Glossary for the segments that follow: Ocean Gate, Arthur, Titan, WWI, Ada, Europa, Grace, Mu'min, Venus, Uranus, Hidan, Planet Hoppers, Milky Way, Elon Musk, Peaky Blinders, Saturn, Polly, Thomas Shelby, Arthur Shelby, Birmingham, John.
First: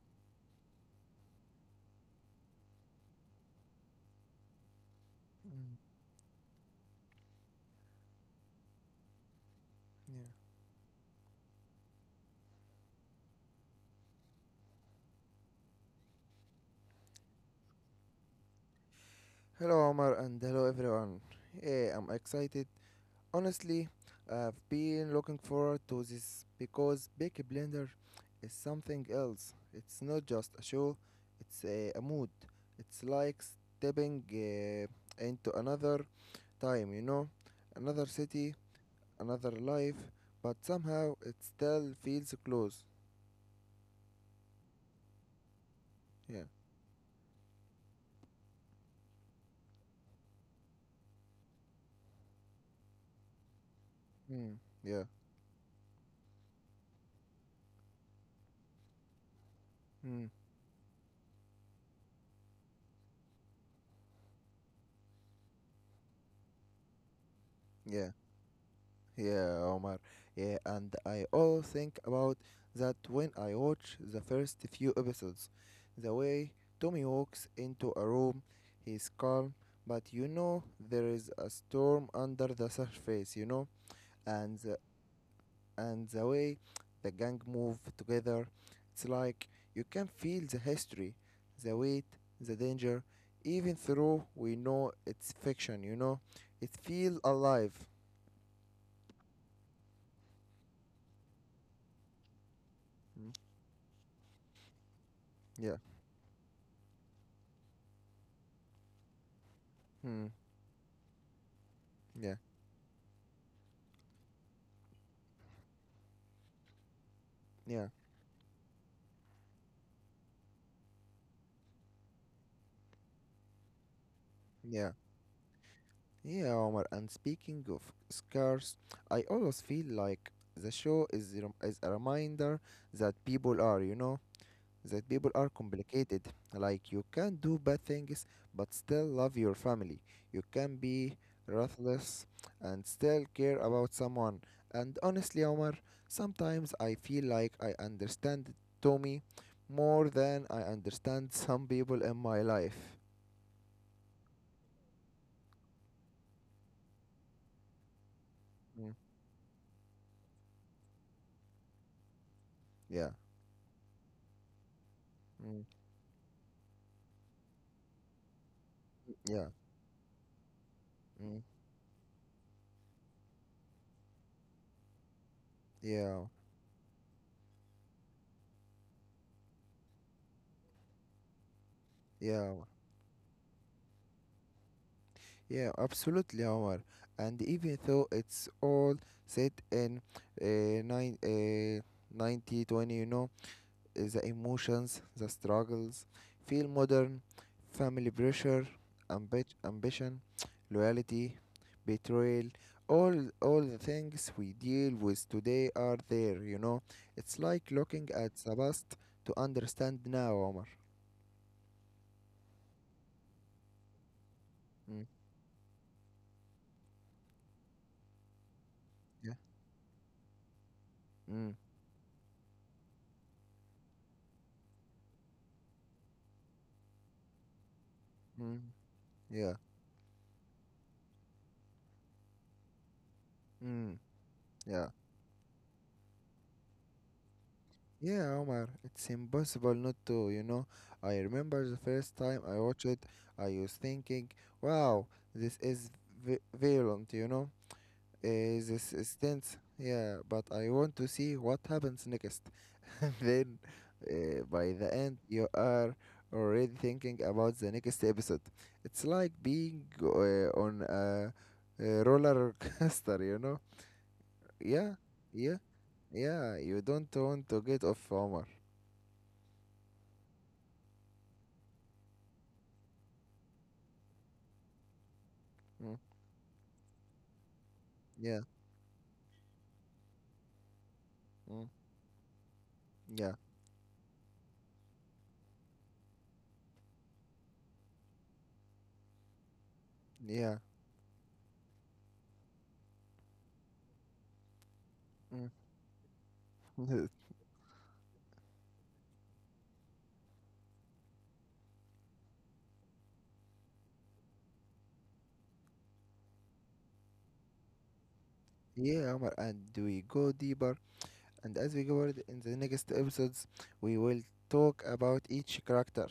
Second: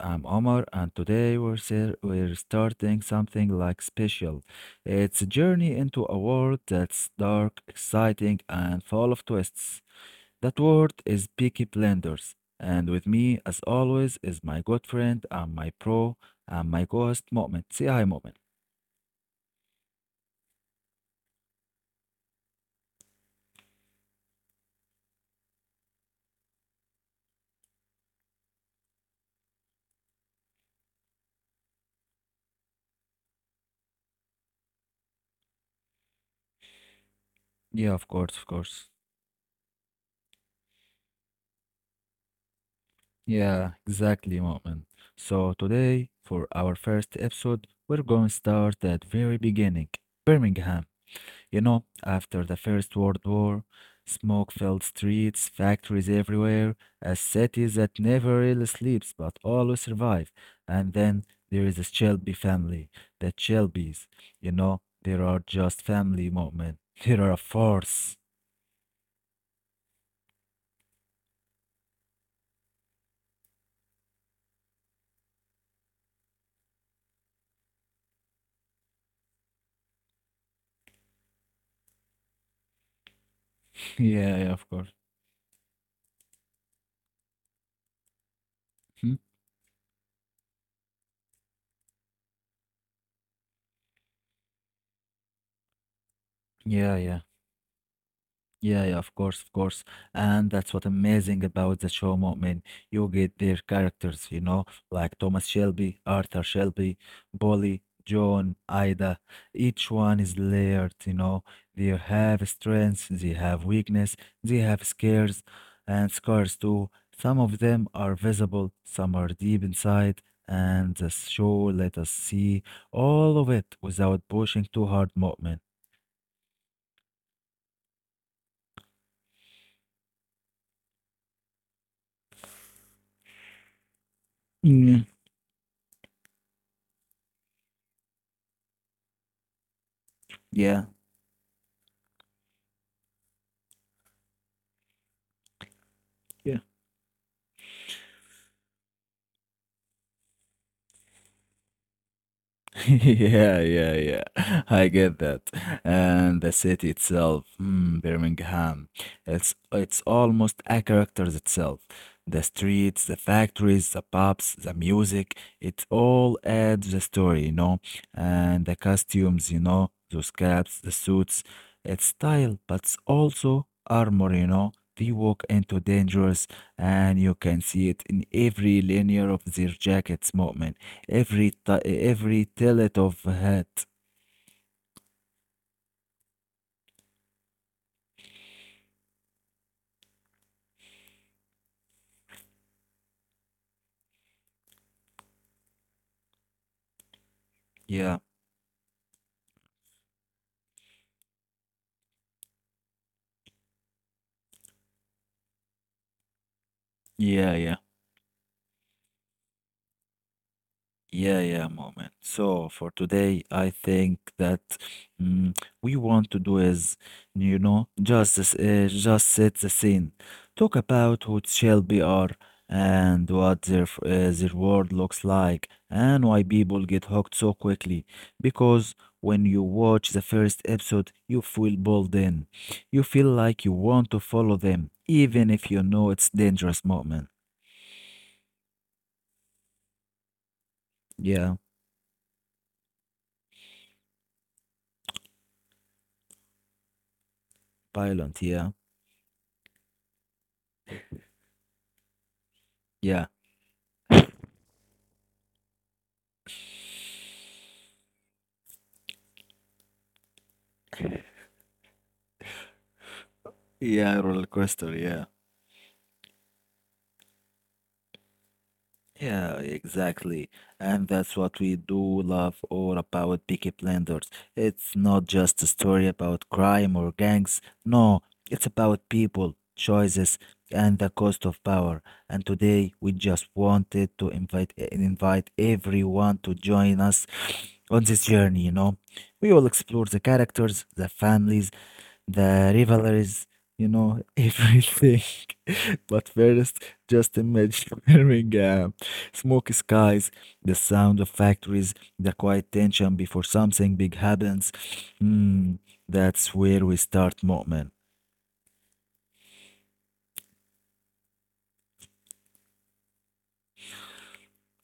I'm Omar, and today we're starting something like special. It's a journey Mm, into a world that's dark, exciting, and full of twists. yeah. That word is Peaky Blenders. And with me, as always, is my good friend and my co-host, Moment. Say hi, Moment. Hello, Omar, and hello, everyone. Yeah, I'm excited. Honestly, I've been looking forward to this because Peaky Blender is something else. It's not just a show, it's a mood. It's like stepping into another time, you know? Another city, Yeah, of course, of another course. life, but somehow it still feels close. Yeah, exactly, Moment. So Yeah. today, for our first episode, we're going to start at very beginning. Birmingham. You know, after the First World War, Mm, yeah. smoke filled streets, factories everywhere, a city that never really sleeps but Mm, always survives. And then there is the Shelby family, the Shelbys. You know, there are just family moment. There are a yeah. force. Yeah, Omar. Yeah, and I all think about that when I watch the first few episodes. The way Tommy walks into a room, he's calm, but you know there is a storm under the surface, you know? And the, Yeah, yeah, of course. and the way the gang move together, it's like Hmm? you can feel the history, the weight, the danger, even though we know it's fiction, you know? It feels Yeah, yeah. alive. Yeah, yeah, of course, of course. And that's what amazing about the show, Mu'min. Mm. You get their characters, you know, like Yeah. Thomas Shelby, Arthur Shelby, Polly, John, Ida. Hmm. Each one is layered, you know. They Yeah. have strengths, they have weakness, they have scares and scars too. Some Yeah, of them are visible, some are deep inside, and the show let us see all of it without yeah, pushing too hard, Mu'min. yeah, Omar. And speaking of scars, I always feel like the show is a reminder that people are, you know, that people are Mm, complicated. Like you can do bad things, but still love your family. You can be yeah, ruthless and still care about someone. And honestly, Omar, sometimes I feel yeah. like I understand Tommy more than I understand some people in my life. Yeah, yeah, yeah. I get that. And the city itself, Mm. Birmingham, it's almost a character itself. Yeah. The streets, the factories, the Mm. pubs, the music, it all adds the story, you know. Yeah. And the costumes, you know, those Mm. caps, the suits, it's style, but it's also armor, you know. They Yeah, walk into dangers, and you can see it in every linear of their jackets movement. yeah, Every tillet of hat. yeah, absolutely, Omar. And even though it's all set in uh, nine, uh, 90 twenty, you know, the emotions, the struggles, feel modern, family pressure, Yeah, ambition, loyalty, betrayal, all, all the things we deal with today are there, you know. It's like looking at yeah, the yeah. past to understand now, Omar. Yeah, yeah, moment. So for today, I think Mm, that mm, we want to do is, you know, yeah. Just set the scene, Mm. talk about who Shelby are and what their world looks like, and why people get hooked so Mm, quickly. yeah. Because when you watch the first episode, you feel pulled in. You Mm. feel like you Yeah. want to follow them, even if you know it's dangerous moment. Yeah, Omar, it's impossible not to, you know. I remember the first time Yeah, I watched it, I was thinking, wow, this is violent, you know. This is violent. Yeah, tense. Yeah, but I want to see what happens next. Then, yeah. By the end, you are already thinking about the next episode. It's like being on a roller coaster, you know. Yeah, Yeah, roller yeah, coaster. Yeah, yeah. You don't want to get off, Omar. yeah, exactly. And that's what we do love all about Peaky Blinders. Mm. It's not just a story about crime or Yeah. gangs. No, it's about people, choices, Mm. and the cost of power. Yeah. And today we just wanted to invite everyone to join us on this journey. You know, Yeah. we will explore the characters, the families, the rivalries, you know, Mm. everything. But first, just imagine Birmingham. Smoky skies, the sound of factories, the quiet tension before something big happens. Mm, that's where we start, Yeah, Mu'min. Omar. And we go deeper. And as we go forward in the next episodes, we will talk about each character,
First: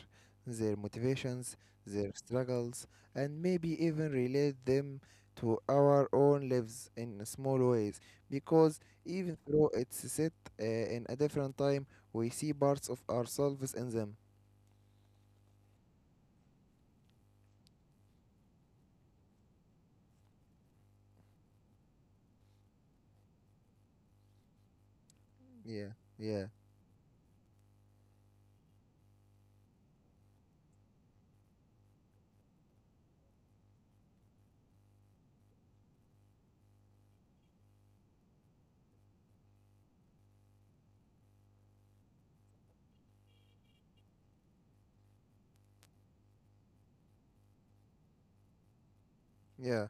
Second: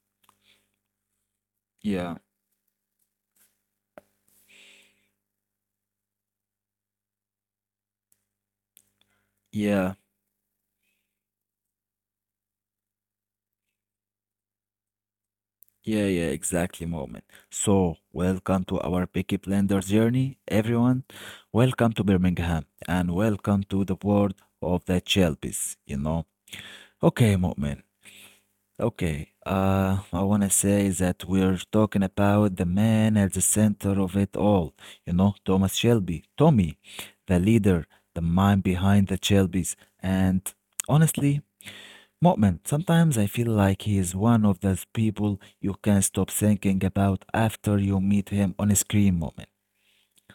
their motivations, their Yeah, struggles, and maybe even relate them to our own lives in small ways. Because even though yeah, it's set in a different time, we see parts of ourselves in them. yeah, yeah, exactly, Mu'min. So, welcome to our Picky Blenders journey, everyone. Welcome to Birmingham and welcome to the world of the Chelbies, you know. Yeah. Yeah. Okay, Mu'min. Okay, I want to say that we're talking about the man at the center of it all, you know, Thomas Shelby, Tommy, the leader, the mind behind the Shelbys, and honestly, Mo'min, sometimes I feel like he is one of those people you can't stop thinking about after you meet him on a screen, Mo'min. Yeah.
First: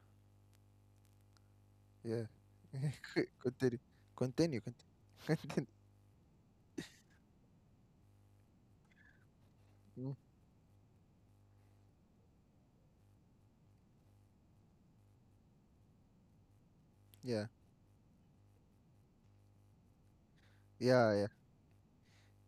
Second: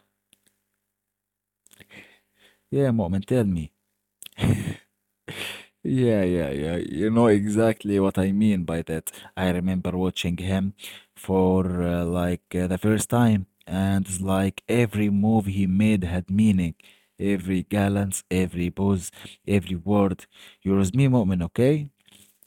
Yeah. Yeah, Mo'min, tell me, Continue. Continue. Continue. yeah, yeah, yeah. You know exactly what I mean by that. I Mm. remember watching him for the first time, and it's like every move he made had meaning. Yeah, Every glance, every pose, every word. You're with me, yeah, yeah, Mu'min, okay?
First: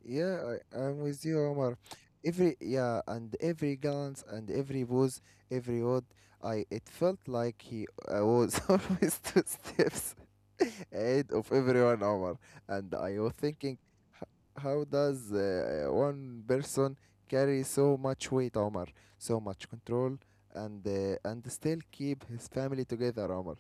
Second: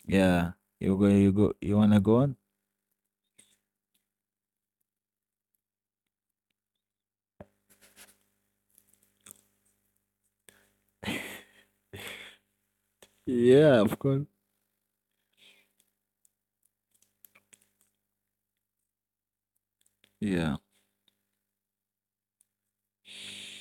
yeah. Yeah. I, You I'm go, with you you, go, Omar. you wanna go on? Every Yeah, and every glance and every pose, every word, I it felt like he I was always two steps ahead of everyone, Omar. And I was thinking, Yeah, of course. h- how does one person carry so much weight, Omar, so much control, Yeah. and still keep his family together, Omar?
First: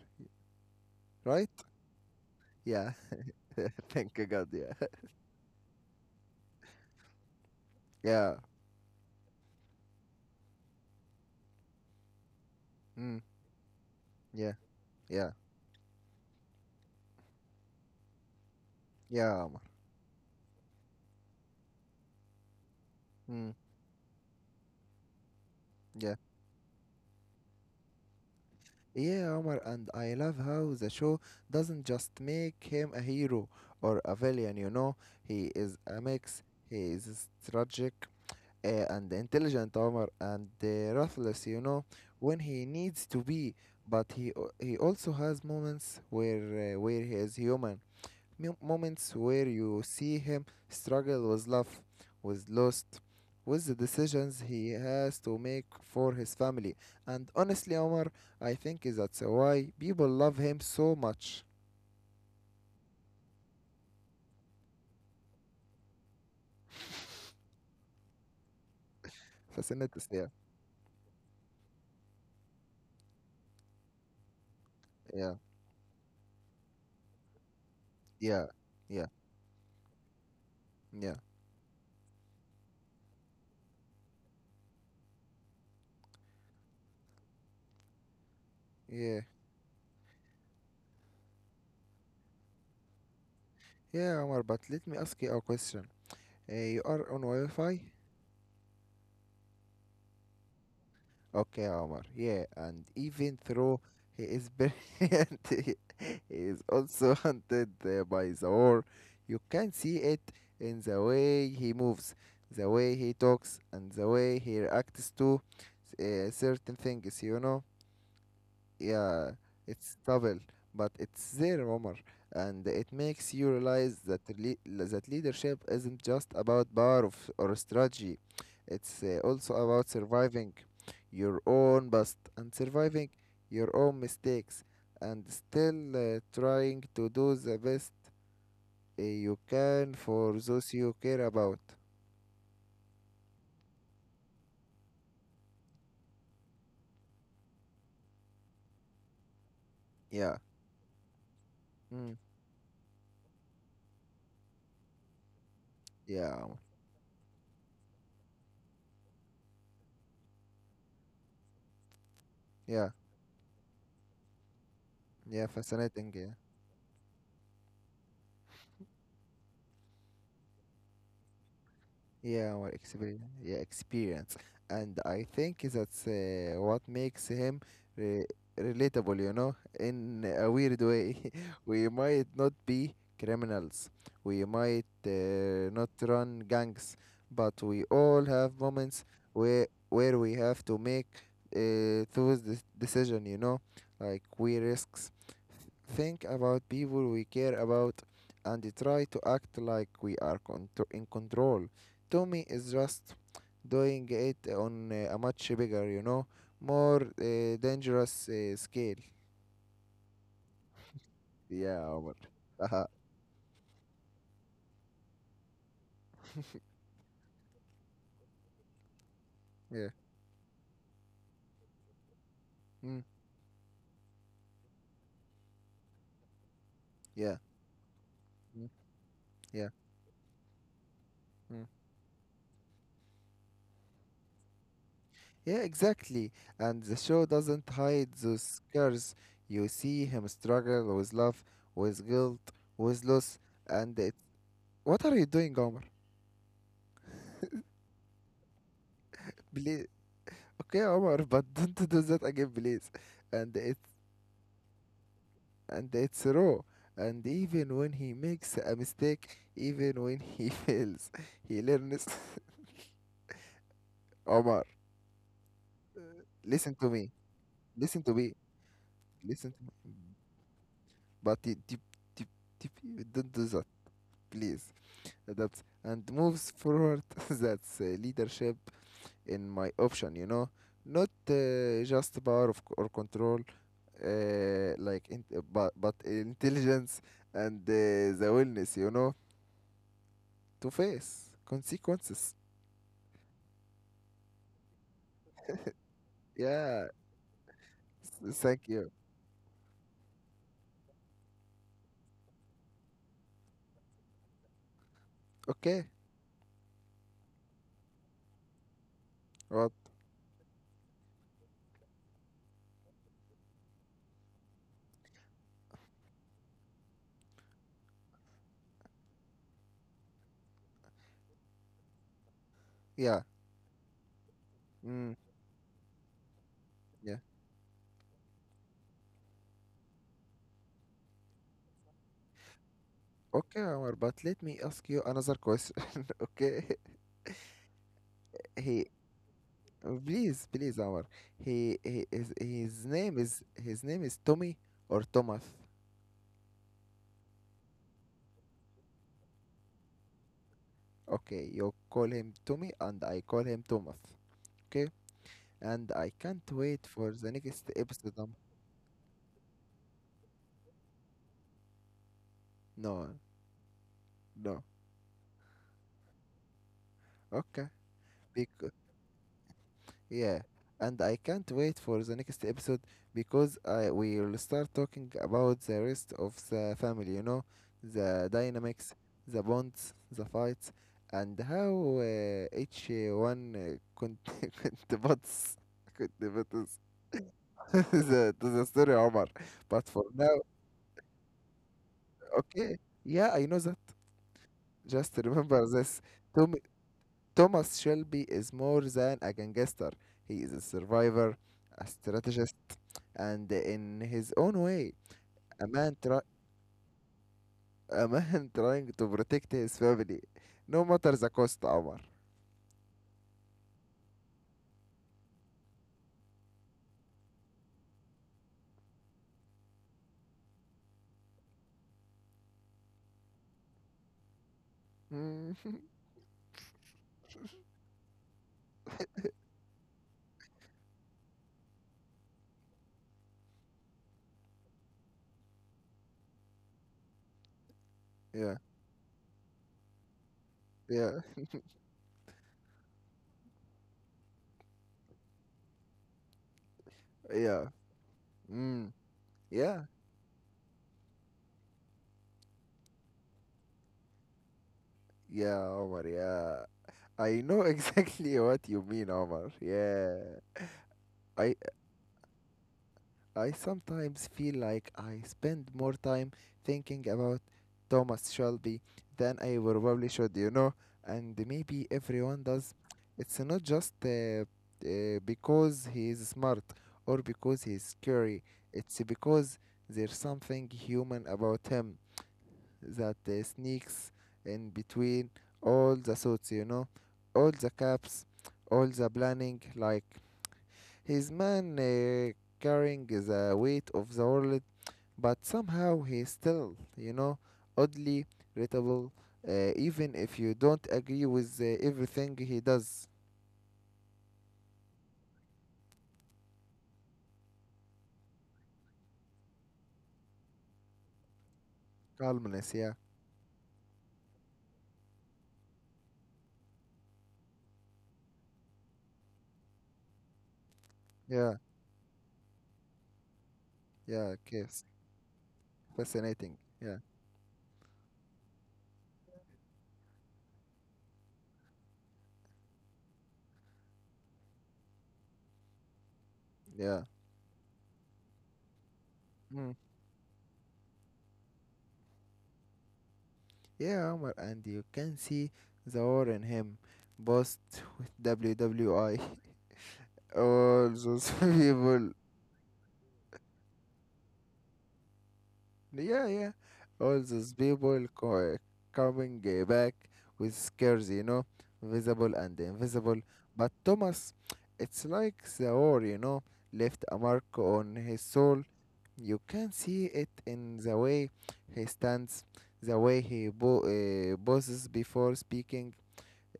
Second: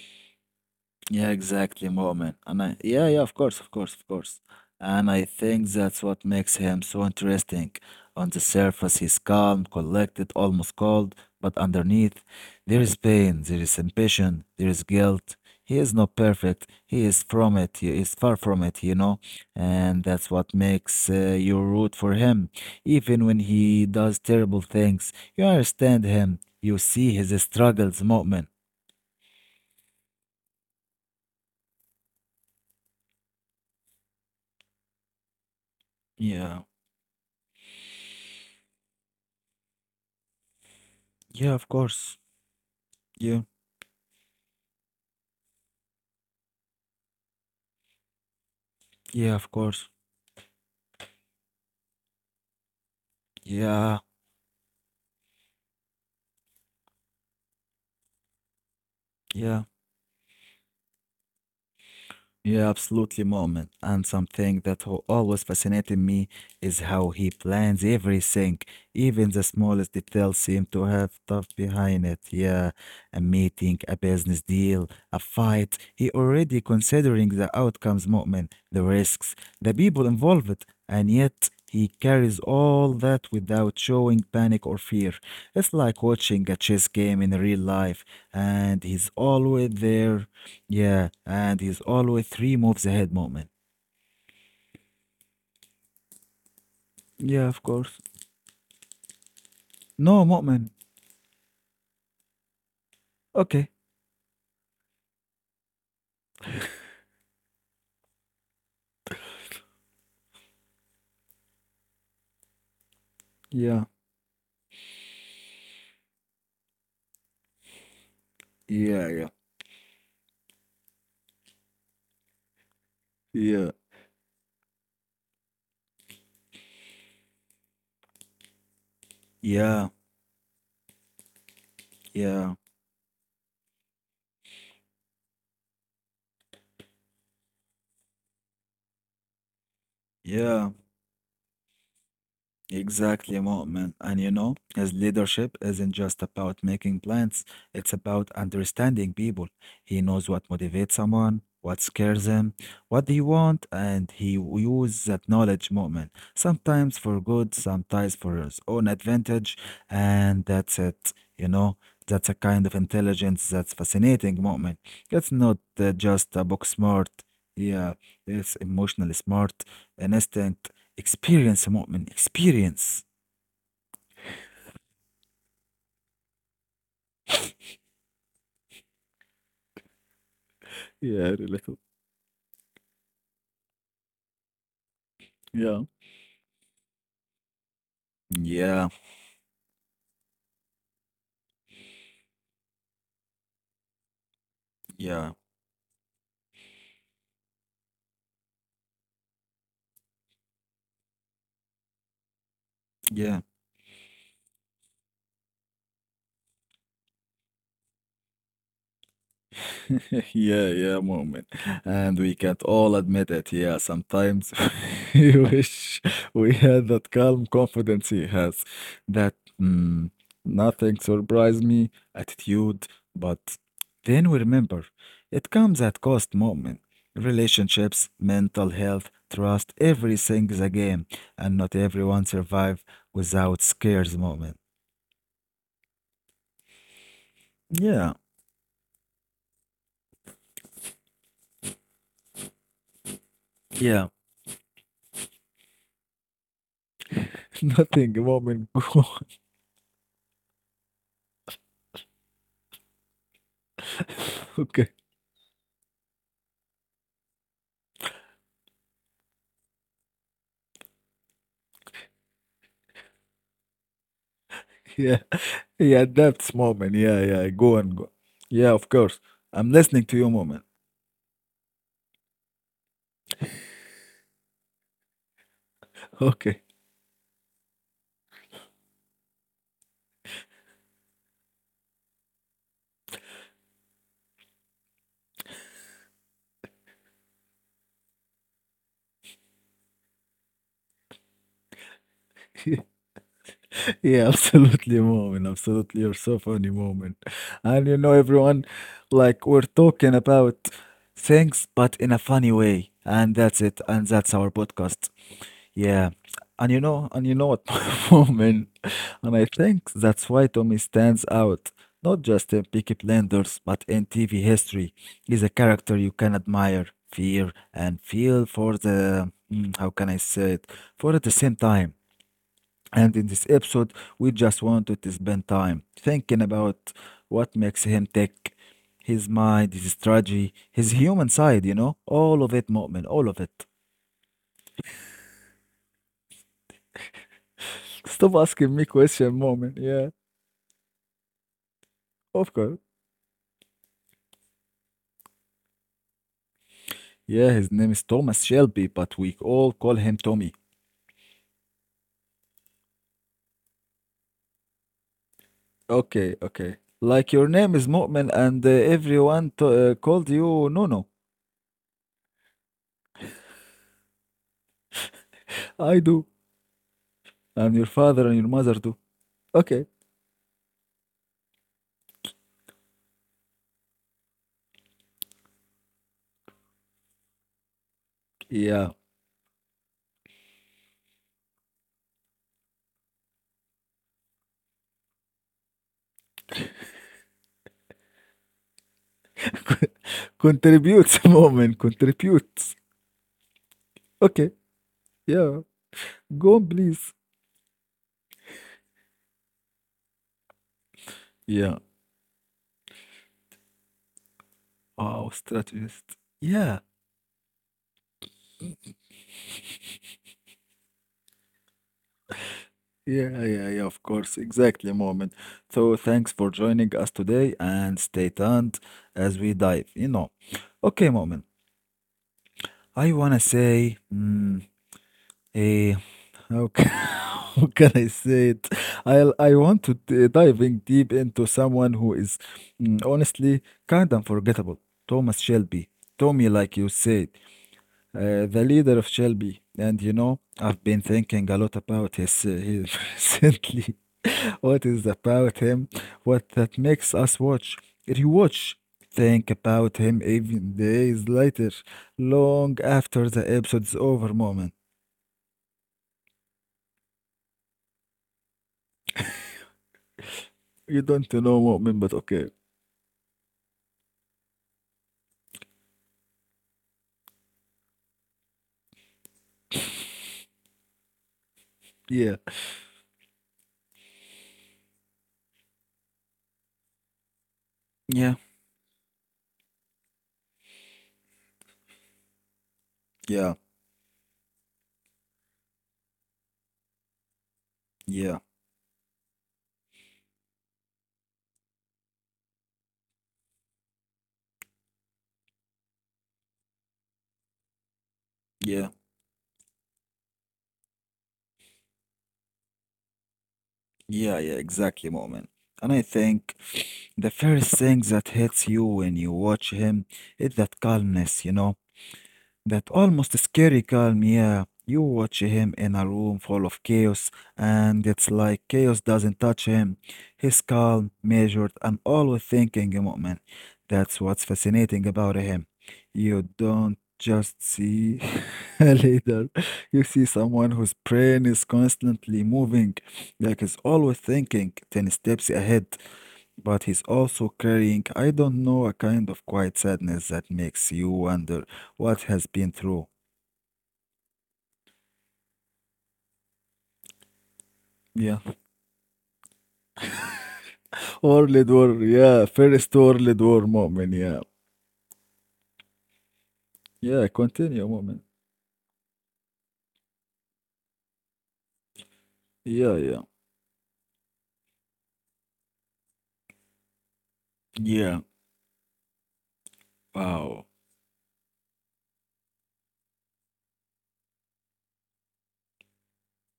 Yeah, Right? exactly, Mu'min. And I, Yeah. yeah, yeah, of course, of course, of Thank course. God. Yeah. And I think that's what makes him so interesting. On Yeah. the surface, he's calm, collected, almost cold, but underneath, there is Mm, pain, there is ambition, yeah. there is Yeah, guilt. He is not perfect. He is from it. He is far from it, you know, yeah, Omar. and that's what makes you root for him. Even when Mm, he does terrible things, you understand yeah, him. You see his struggles, Mu'min. yeah, Omar. And I love how the show doesn't just make him a hero or a villain, you know. He is a mix. Yeah, He is tragic and intelligent, Omar, and ruthless, yeah, you of know, course. when he needs to Yeah. be. But he also has moments where he is human, moments Yeah, where of you course. see him struggle with love, with loss, with the Yeah, decisions he has to make for his family. And honestly, Omar, I think that's yeah. why people love him so much. Yeah, absolutely, moment. And something that always fascinated me is how he plans everything. Even the Fascinates, smallest yeah, details seem to have stuff behind it. Yeah, a meeting, a business deal, yeah, a fight. He already considering the yeah, outcomes, moment, yeah, the risks, the people involved, yeah, and yet he carries all that without showing panic or fear. It's like watching a chess game in real life, yeah, and he's always there yeah, and he's always three moves ahead, Mu'min. yeah, Omar. But let me ask you a question. You are on Wi-Fi? Yeah, of course. No, Mu'min. Okay, Omar. Yeah, and even though Okay. he is brilliant, he is also hunted by the war. You can see it in the way he moves, the way he talks, and the Yeah. way he reacts to certain things, you know? Yeah, Yeah, yeah, it's double, but it's there, Omar, and it makes you realize yeah, that that leadership isn't just about power of, or strategy. It's also about yeah, surviving your own past and yeah, surviving your own mistakes and still trying to do the best you can for those you yeah. care about. Exactly, Mu'min. And you know, his leadership isn't just about making plans, it's about understanding people. He Yeah. knows what motivates someone, what Mm. scares him, what they want, and he uses that knowledge, Mu'min. Yeah, Omar. Sometimes for good, sometimes for his own advantage, and that's it. You know, that's a kind of Yeah. intelligence that's fascinating, Mu'min. It's Yeah. not uh, Fascinating. Yeah. just a book smart. Yeah, it's emotionally smart, an instinct. Experience يا Yeah, well, experience. experience, yeah, experience, and I think that's what makes him re relatable, you know, in a weird way. Yeah, relatable. We might not be criminals, we might Yeah. not run gangs, but we all have Yeah, moments where we have to make those de decision, you know, like we risks. yeah, Think about people we care about and try to act like we are contro in control Tommy is just yeah. doing it on a much bigger, you know, more dangerous scale. Yeah, yeah, moment. Yeah, Omar. And we can't Haha. all admit it. Yeah, sometimes we wish we had that calm confidence he has, that Yeah. mm, nothing surprised me attitude. Mm. But then we remember it comes at cost, moment. Yeah. Relationships, Mm. mental health, Yeah. trust, everything is a game, and Mm. not everyone survive without scares, moment. Yeah, exactly. And the show doesn't hide Yeah, those scars. You see him struggle with love, with guilt, with loss, and it. yeah. What are you doing, Omar? Nothing, moment. Please. Okay, Omar, but don't do that again, please. And it Okay, and it's raw. And even when he makes a mistake, even when he fails, he learns. Omar, yeah. Yeah, listen to that's me. moment. Yeah, yeah. Listen to Go me. and go. Yeah, of Listen to course. me. I'm listening to you, moment. But you, don't do that, please. Adapt and moves forward. Okay. That's leadership in my option, you know. Not just power of, or control, like in, but intelligence and the willingness, you know, to face consequences. Yeah, absolutely, moment. Absolutely, you're Yeah. so funny, moment. And you know, Thank you. everyone, like we're talking about things, but in a funny way. And that's it. And that's our podcast. Okay. Yeah, and you know what moment, What? and I think that's why Tommy stands out, not just in Peaky Blinders, but in TV history. He's a character you can admire, fear, and feel for the, how can I say it, for at the same time. And Yeah. in this episode, we just wanted Mm, to spend time thinking about yeah. what makes him tick, his mind, his strategy, his human side, you know, all of it, moment, all of Okay, it. Omar, but let me ask you another question. Okay. Stop asking me He question, moment. Yeah. Please, please, Omar. He is Of course. his name is his name is Tommy or Thomas. Yeah, his name is Thomas Shelby, but we all call him Tommy. Okay, you call him Tommy and I call him Thomas. Okay? And I Okay, can't okay. wait for the Like your next name is episode. Mu'min and everyone to, called you Nono. No, no. I do. Okay. And your father and Bec your mother do. Okay. Yeah, and I can't wait for the next episode because I will start talking about the rest of the family, you know, the dynamics, Yeah. the bonds, the fights, and how each one contributes the to the story, Omar. But for now, Contributes, Mu'min. okay, Contributes. yeah, I know that. Okay. Just Yeah. remember this. Tom- Go on, please. Thomas Shelby is more than a gangster. He is a survivor, a Yeah. strategist and in his own way, Oh, a man try strategist. Yeah. a man trying to protect his family, no matter the cost, Omar. Yeah, yeah, yeah, of course. Exactly, Mu'min. So thanks for joining us today and stay tuned as we dive, you know. Okay, Mu'min. I wanna say, mm, Mm. eh, how can I say it? I want to diving deep into someone who is honestly kind of unforgettable. Thomas Shelby, Tommy, like you said, Yeah, the leader of Shelby. And you know, I've been yeah, thinking a lot about his, recently. What is about him? What that makes us yeah. watch, rewatch, Mm, think yeah, about him even days later, long after the episode's over, moment. yeah, Omar, yeah. I know exactly what you mean, Omar. Yeah, You don't I know, moment, but okay. I sometimes feel like I spend more time thinking about Thomas Shelby than I probably should, you know, and maybe Yeah, everyone does. It's not just because he is smart or because he is yeah, scary, it's because there's something human about him that yeah, sneaks in between all the suits, you know, all the caps, yeah, all the planning, like his man carrying the weight of the world, but somehow he's still, you know, oddly yeah, relatable, even if you don't agree with everything he does. yeah, yeah, exactly, moment. And I think the first thing that hits you when you watch him is that calmness, you know Calmness, yeah, that almost scary calm, yeah. You watch him in a room full of chaos, and it's like chaos doesn't touch him. He's calm, yeah, measured, and always thinking, Mu'min. That's yeah, what's caves. fascinating about him. You Fascinating, yeah, don't just see a leader, you see someone whose brain is constantly moving, like he's always thinking 10 steps ahead. But yeah. he's also carrying, I don't know, a kind of Mm. quiet sadness that makes you wonder what has been through. Yeah, Omar, and you can see the war in him. Both with Yeah. WWI, all those World War, people. yeah. First World War moment, yeah. Yeah, yeah. All Yeah, those continue people moment. Coming back with scares, you know, visible and Yeah, invisible. yeah. But Thomas, it's like the war, you know, left a mark on his Yeah. soul. You can see it Wow. in the way he stands, the way he poses before speaking,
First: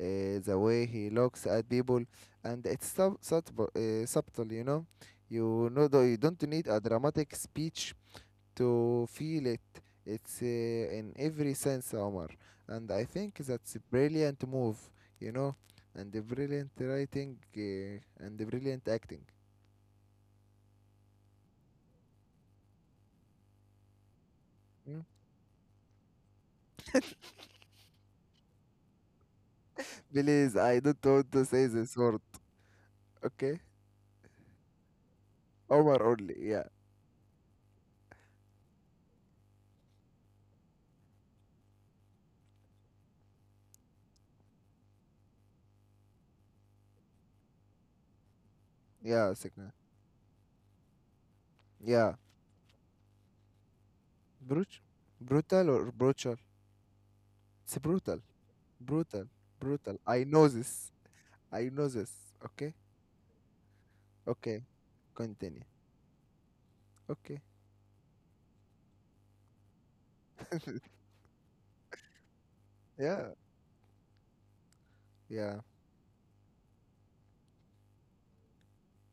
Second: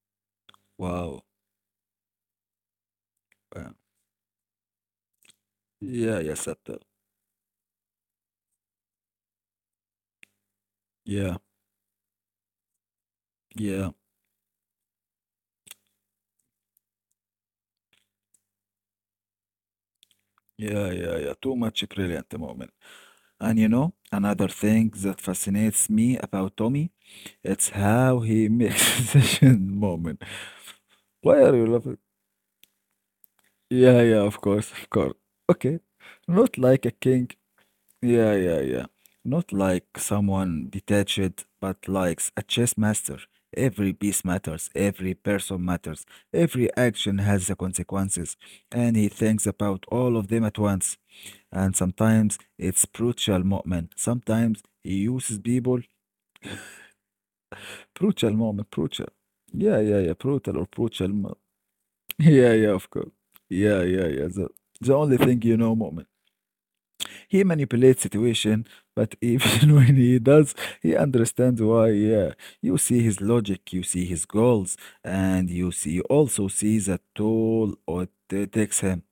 the way he Wow. looks at people, and it's subtle, Uh, subtle, you know. You know, though you yeah, yeah, don't need a Sattar. dramatic speech to feel it. It's in Yeah, every sense, Omar. And I think that's a yeah, brilliant move, you know, and a brilliant writing and a brilliant acting. yeah, yeah, yeah. Too much brilliant moment. And you know, another thing Mm. that fascinates me about Tommy, it's how he makes decision moment. Please, I don't want Why to are say you this laughing? word, okay? Yeah, yeah, of course, of course. Okay. Omar only, Not yeah. like a king. Yeah, yeah, yeah. Not like someone detached, but likes a chess master. Every piece matters, every person matters, every action has the consequences, and he Yeah, thinks Signa. about all of them at once. And Yeah. sometimes it's brutal moment. Sometimes Brut- he uses Brutal people. or brutal? It's brutal. Brutal moment, brutal. Brutal. Yeah, Brutal. yeah, yeah, I know brutal or this. brutal. I know this, Yeah, yeah, okay? of course. Yeah, yeah, yeah. Okay. The only thing you Continue. know moment. Okay. He manipulates situation, but even when he does, he understands why. Yeah, you see his Yeah. logic, you see his goals, and Yeah. You also see the toll or it takes him.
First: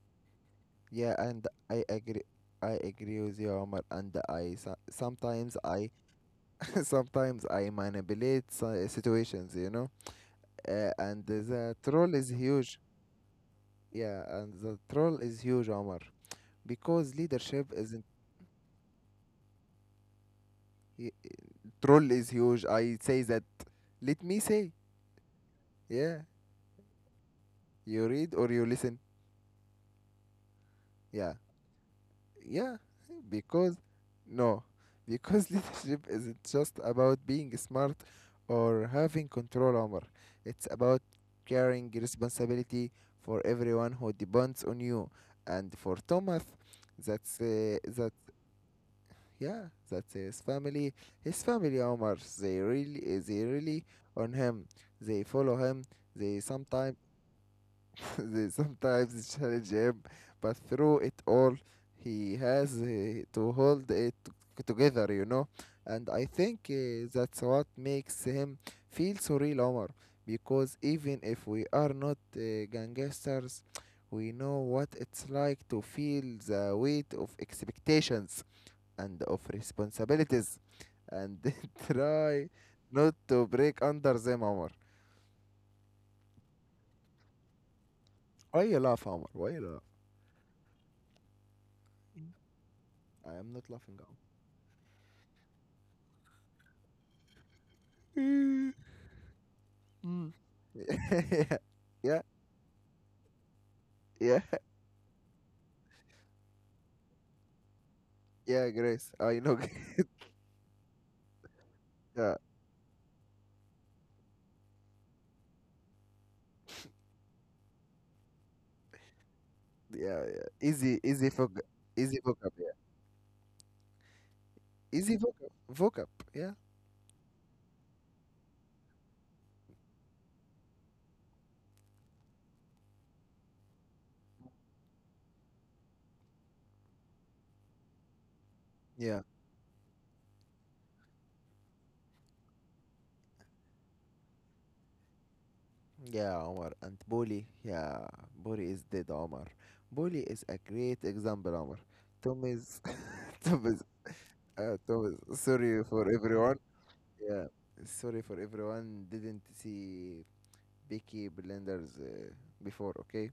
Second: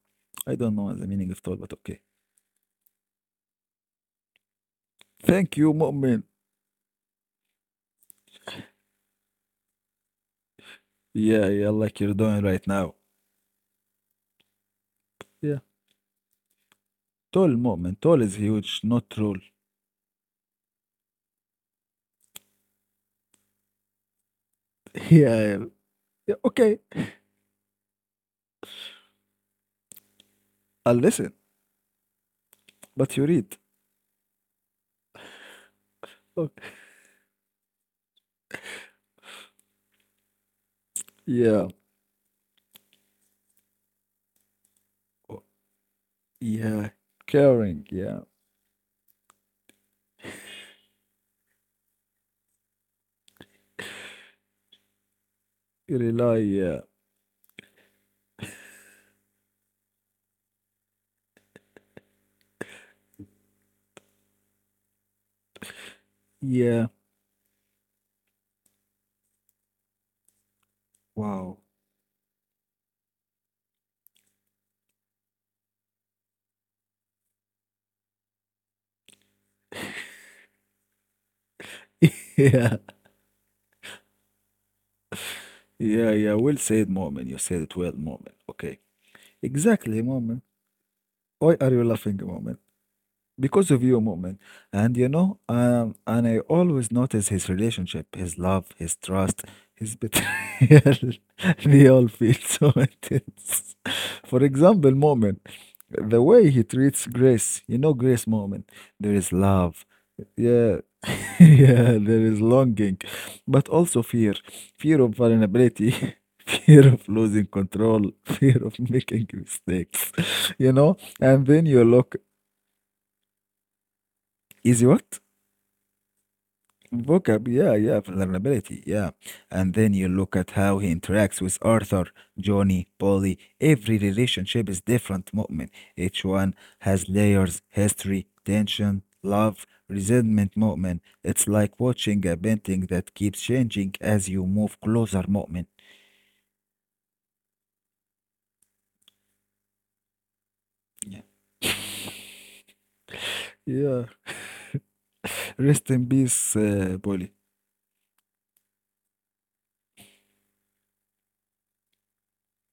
I don't know the Yeah, meaning of and toll, but I okay. agree. I agree with you, Omar. And I so- Thank sometimes you, I Mu'min. sometimes I manipulate situations, you know. And Yeah, yeah, the like you're troll is doing right huge. now. Yeah, and the troll is Yeah, huge, Omar. Because toll, leadership Mu'min. isn't. Toll is huge, not troll. y- Troll is huge. I say that. Let me say. Yeah, Yeah, yeah, okay. you read or you listen. I'll Yeah, listen, yeah, but you read. because no, because leadership isn't just Okay. about being smart or having control over. It's about carrying Yeah, responsibility for everyone who depends on you. And oh, for Thomas, yeah, that's that caring. Yeah, yeah, that's his family. His family, Omar, they really on him. They follow him. They rely. sometimes Yeah, they sometimes challenge him, but through it all, he has to hold it together, you know. And I think yeah. that's what makes him feel so real, Omar, because even if we Wow. are not gangsters, we know what it's like to feel the weight of expectations and of responsibilities and try Yeah, not to break under them, Omar. yeah, yeah. Well said, Moment. You said it well, Moment. Why you Okay, laugh, Omar? Why you laugh? exactly, Moment. Why are you laughing, Moment? I am not Because of laughing, you, Moment. And you know, and I always notice his relationship, his Omar. love, his trust, his Mm. betrayal. yeah, They all yeah, feel so intense. yeah, For example, Moment, the way he treats Grace. You know, Grace, yeah, Moment. Grace. There is I know. love. Yeah, yeah, there yeah, is longing, but also fear, fear of vulnerability, fear of losing control, fear of making mistakes, yeah, yeah. you know? Easy, And then you look, easy fuck up. Yeah, is easy what? fuck vocab. Yeah, Book up, yeah, yeah, vulnerability, yeah. And then you look at how he interacts with Arthur, Johnny, Polly. Every relationship is different, Mu'min. Each one has layers, history, tension, yeah, love, resentment, Mu'min. It's like watching a painting that keeps changing as you move closer, Mu'min. yeah. Omar and Bully. Yeah, Bully is dead, Omar. Bully is a great Yeah. example, Omar. Tom is, Tom is, Yeah. Tom is. Sorry for Rest in everyone. peace, Yeah, Polly. sorry for everyone. Didn't see Becky Blenders before. Okay,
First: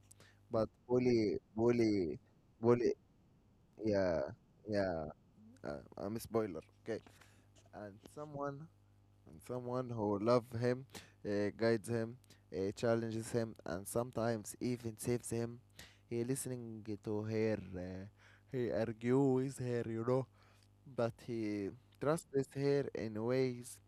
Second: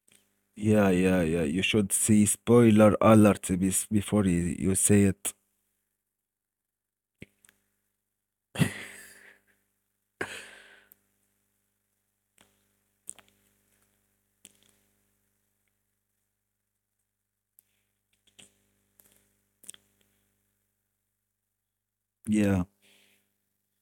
but Yeah, yeah, Bully, yeah. You should Bully. see Bully. spoiler alert Yeah, before you yeah. say it. I'm a spoiler. Okay, and someone, and someone who love him, guides him, challenges him, and sometimes even saves him. He listening to her. He argue with her, you know, but he trusts Yeah, her in ways.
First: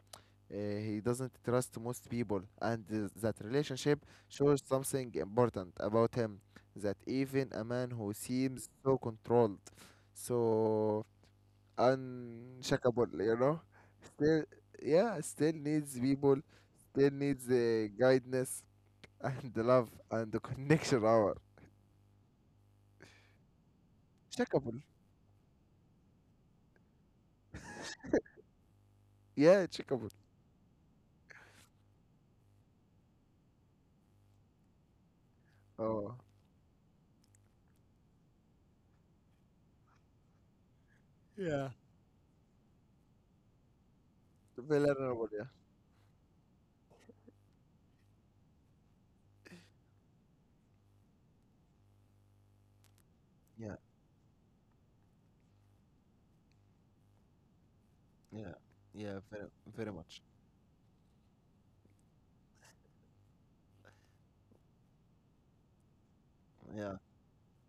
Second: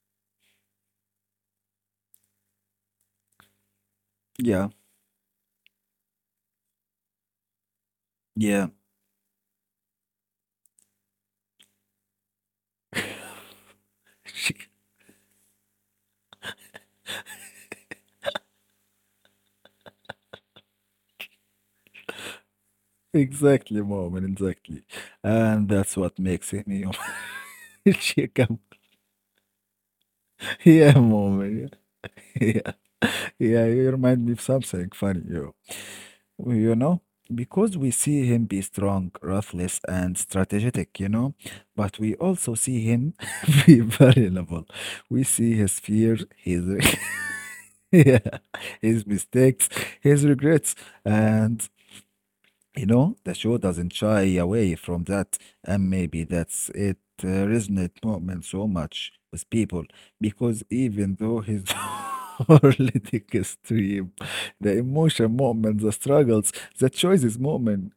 He doesn't trust most people, and that relationship shows yeah, something important about him. That even a man who yeah. seems so controlled, so unshakable, you know. Still, yeah, still needs people, still needs guidance and the love and the connection. Our Exactly, Mu'min, exactly. checkable, And that's what makes him human. Shikam. yeah, checkable. Yeah, Mu'min. Yeah, yeah, you remind me of something funny, you. Oh. You know, because we see him be strong, ruthless, and strategic, you know, but we Yeah. also see him be vulnerable. We see his Vulnerable, yeah. fear, his, yeah, his mistakes, his regrets, and you know, the show doesn't shy Yeah, away from that, and maybe that's it, uh, resonate Mu'min so much yeah, with people yeah, very, very because much. even though his politic extreme, the emotion Mu'min, the struggles, the Yeah, choices Mu'min,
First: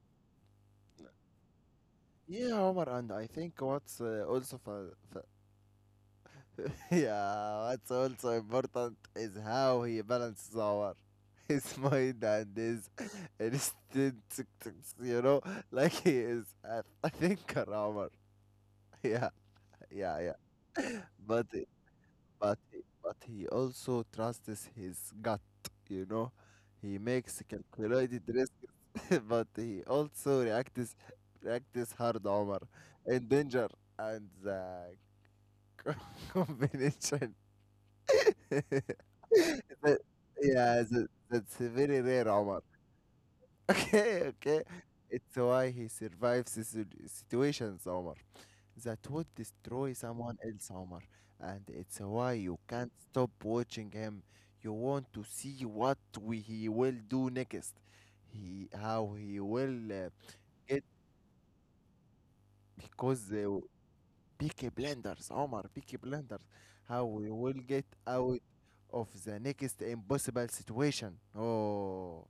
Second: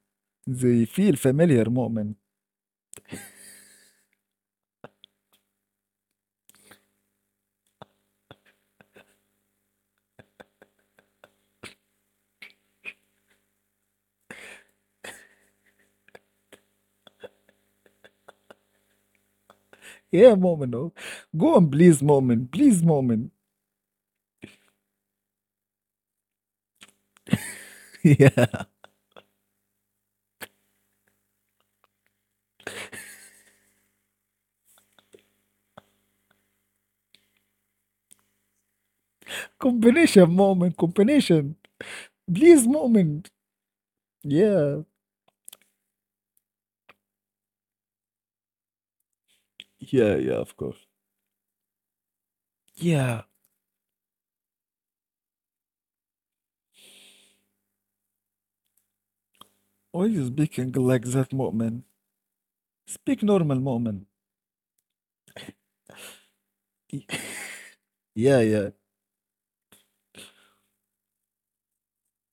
they feel familiar Mu'min. yeah, Omar, and I think what's also fa yeah, what's also important is how he balances our his mind and his instincts, you know, like he is a thinker, Omar. Yeah, yeah, Yeah, yeah. Mu'min, oh. But Go on, please, Mu'min, but please, but Mu'min. he also trusts his gut, you know. He makes calculated Yeah, risks, but he also reacts hard, Omar, in danger and the combination. combination That Mu'min, yeah, that combination, that's very rare, please, Omar. Mu'min. Okay, Yeah, okay. It's why he survives the situations, Omar, that would destroy yeah, yeah, someone of else, course. Omar. And it's why you can't Yeah. stop watching him. You want to see what he will do next. How he will Why you get, speaking like that, Mu'min? because Speak normal, Mu'min. Peaky Blinders, Omar, Peaky Blinders, how we will get out Yeah, yeah. of the next impossible situation. Oh,